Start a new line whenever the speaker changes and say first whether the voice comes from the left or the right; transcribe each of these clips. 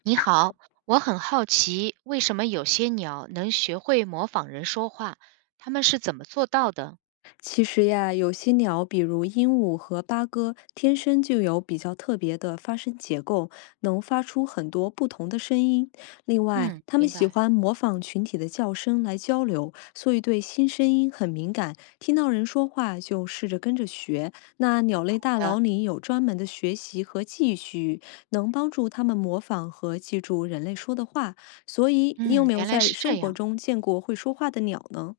right: 你好，我很好奇，为什么有些鸟能学会模仿人说话？它们是怎么做到的？
left: 其实呀，有些鸟，比如鹦鹉和八哥，天生就有比较特别的发声结构，能发出很多不同的声音。另外，
right: 嗯，
left: 它们
right: 明
left: 喜
right: 白
left: 欢模仿群体的叫声来交流，所以对新声音很敏感，听到人说话就试着跟着学。那鸟类大
right: 的。
left: 脑里有专门的学习和记忆区域，能帮助它们模仿和记住人类说的话。所以，你有
right: 嗯，
left: 没有
right: 原来
left: 在
right: 是这
left: 生活
right: 样。
left: 中见过会说话的鸟呢？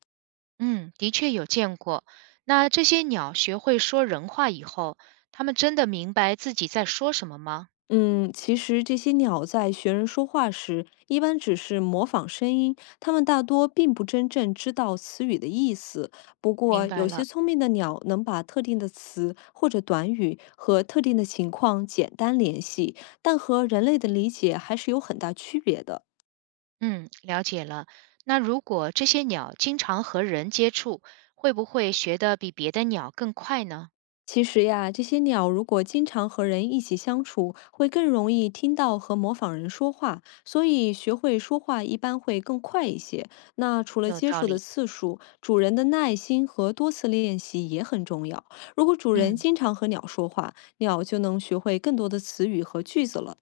right: 嗯，的确有见过。那这些鸟学会说人话以后，它们真的明白自己在说什么吗？
left: 嗯，其实这些鸟在学人说话时，一般只是模仿声音，它们大多并不真正知道词语的意思。不
right: 明
left: 过，
right: 白
left: 有些
right: 了。
left: 聪明的鸟能把特定的词或者短语和特定的情况简单联系，但和人类的理解还是有很大区别的。
right: 嗯，了解了。那如果这些鸟经常和人接触，会不会学得比别的鸟更快呢？
left: 其实呀，这些鸟如果经常和人一起相处，会更容易听到和模仿人说话，所以学会说话一般会更快一些。那除了
right: 有
left: 接
right: 道
left: 触的
right: 理。
left: 次数，主人的耐心和多次练习也很重要。如果主人
right: 嗯。
left: 经常和鸟说话，鸟就能学会更多的词语和句子了。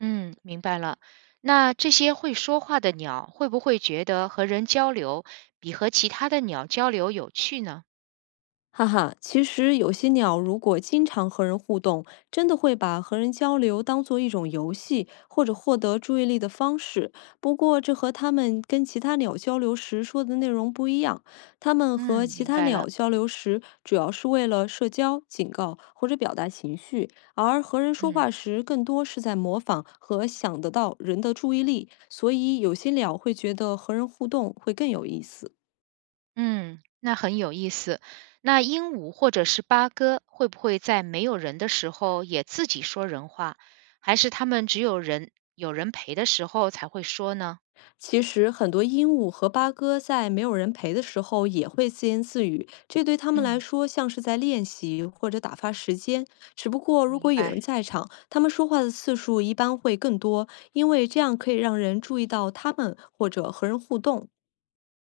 right: 嗯，明白了。那这些会说话的鸟会不会觉得和人交流比和其他的鸟交流有趣呢？
left: 哈哈，其实有些鸟如果经常和人互动，真的会把和人交流当做一种游戏或者获得注意力的方式。不过，这和它们跟其他鸟交流时说的内容不一样。它们和
right: 嗯，
left: 其
right: 明
left: 他
right: 白了。
left: 鸟交流时，主要是为了社交、警告或者表达情绪，而和人说
right: 嗯
left: 话时，更多是在模仿和想得到人的注意力。所以，有些鸟会觉得和人互动会更有意思。
right: 嗯，那很有意思。那鹦鹉或者是八哥会不会在没有人的时候也自己说人话，还是它们只有人有人陪的时候才会说呢？
left: 其实很多鹦鹉和八哥在没有人陪的时候也会自言自语，这对它们来
right: 嗯，
left: 说像是在练习或者打发时间。只不过如
right: 明
left: 果有
right: 白。
left: 人在场，它们说话的次数一般会更多，因为这样可以让人注意到它们或者和人互动。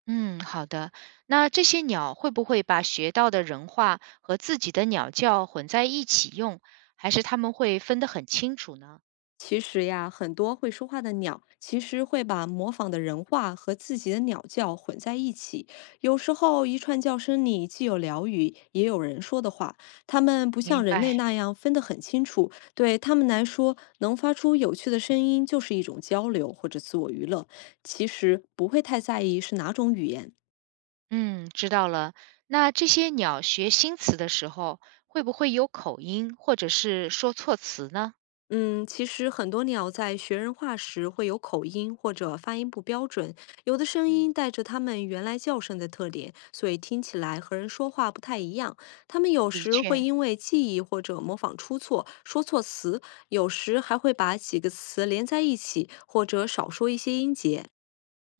right: 嗯，好的。那这些鸟会不会把学到的人话和自己的鸟叫混在一起用，还是它们会分得很清楚呢？
left: 其实呀，很多会说话的鸟，其实会把模仿的人话和自己的鸟叫混在一起。有时候，一串叫声里既有鸟语，也有人说的话。它们不
right: 明
left: 像人类
right: 白。
left: 那样分得很清楚，对它们来说，能发出有趣的声音就是一种交流或者自我娱乐。其实不会太在意是哪种语言，
right: 嗯，知道了。那这些鸟学新词的时候，会不会有口音或者是说错词呢？
left: 嗯，其实很多鸟在学人话时会有口音或者发音不标准，有的声
right: 嗯，
left: 音带着它们原来叫声的特点，所以听起来和人说话不太一样。它们有
right: 的
left: 时会
right: 确，
left: 因为记忆或者模仿出错，说错词，有时还会把几个词连在一起，或者少说一些音节。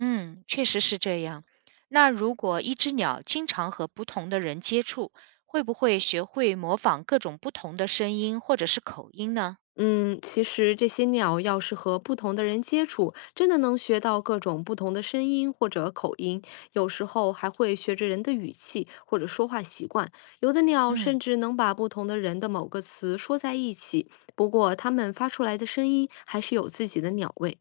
right: 嗯，确实是这样。那如果一只鸟经常和不同的人接触，会不会学会模仿各种不同的声音或者是口音呢？
left: 嗯，其实这些鸟要是和不同的人接触，真的能学到各种不同的声音或者口音，有时候还会学着人的语气或者说话习惯。有的鸟甚
right: 嗯。
left: 至能把不同的人的某个词说在一起，不过它们发出来的声音还是有自己的鸟味。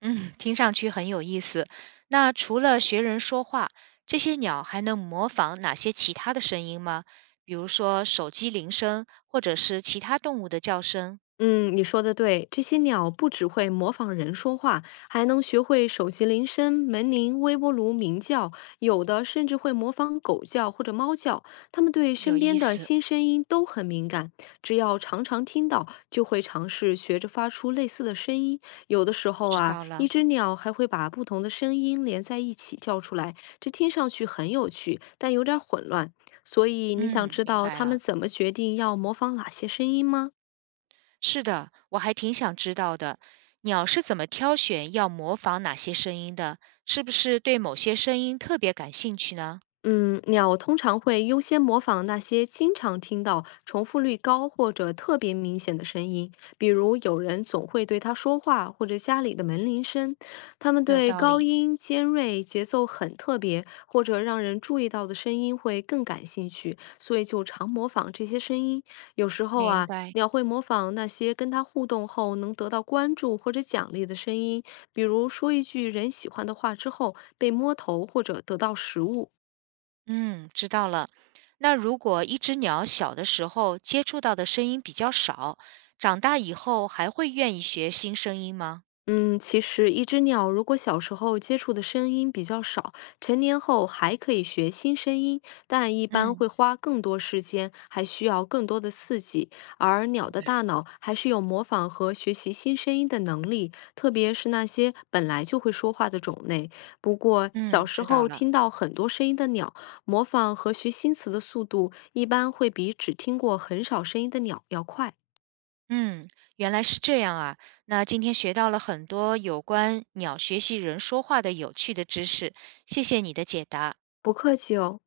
right: 嗯，听上去很有意思。那除了学人说话，这些鸟还能模仿哪些其他的声音吗？比如说手机铃声，或者是其他动物的叫声？
left: 嗯，你说的对，这些鸟不只会模仿人说话，还能学会手机铃声、门铃、微波炉鸣叫，有的甚至会模仿狗叫或者猫叫。它们对
right: 有
left: 身
right: 意
left: 边的
right: 思，
left: 新声音都很敏感，只要常常听到，就会尝试学着发出类似的声音。有的时候
right: 知
left: 啊，
right: 道
left: 一
right: 了。
left: 只鸟还会把不同的声音连在一起叫出来，这听上去很有趣，但有点混乱。所以你想
right: 嗯，
left: 知
right: 明
left: 道
right: 白
left: 它们
right: 了。
left: 怎么决定要模仿哪些声音吗？
right: 是的，我还挺想知道的。鸟是怎么挑选要模仿哪些声音的？是不是对某些声音特别感兴趣呢？
left: 嗯，鸟通常会优先模仿那些经常听到、重复率高或者特别明显的声音，比如有人总会对它说话，或者家里的门铃声。它们
right: 有
left: 对
right: 道
left: 高
right: 理，
left: 音尖锐、节奏很特别或者让人注意到的声音会更感兴趣，所以就常模仿这些声音。有时候
right: 明
left: 啊，
right: 白。
left: 鸟会模仿那些跟它互动后能得到关注或者奖励的声音，比如说一句人喜欢的话之后被摸头或者得到食物。
right: 嗯，知道了。那如果一只鸟小的时候接触到的声音比较少，长大以后还会愿意学新声音吗？
left: 嗯，其实一只鸟如果小时候接触的声音比较少，成年后还可以学新声音，但一般
right: 嗯，
left: 会花更多时间，还需要更多的刺激。而鸟
right: 明
left: 的
right: 白。
left: 大脑还是有模仿和学习新声音的能力，特别是那些本来就会说话的种类。不过，小
right: 嗯，
left: 时
right: 知道
left: 候
right: 了。
left: 听到很多声音的鸟，模仿和学新词的速度一般会比只听过很少声音的鸟要快。
right: 嗯，原来是这样啊。那今天学到了很多有关鸟学习人说话的有趣的知识，谢谢你的解答。
left: 不客气哦。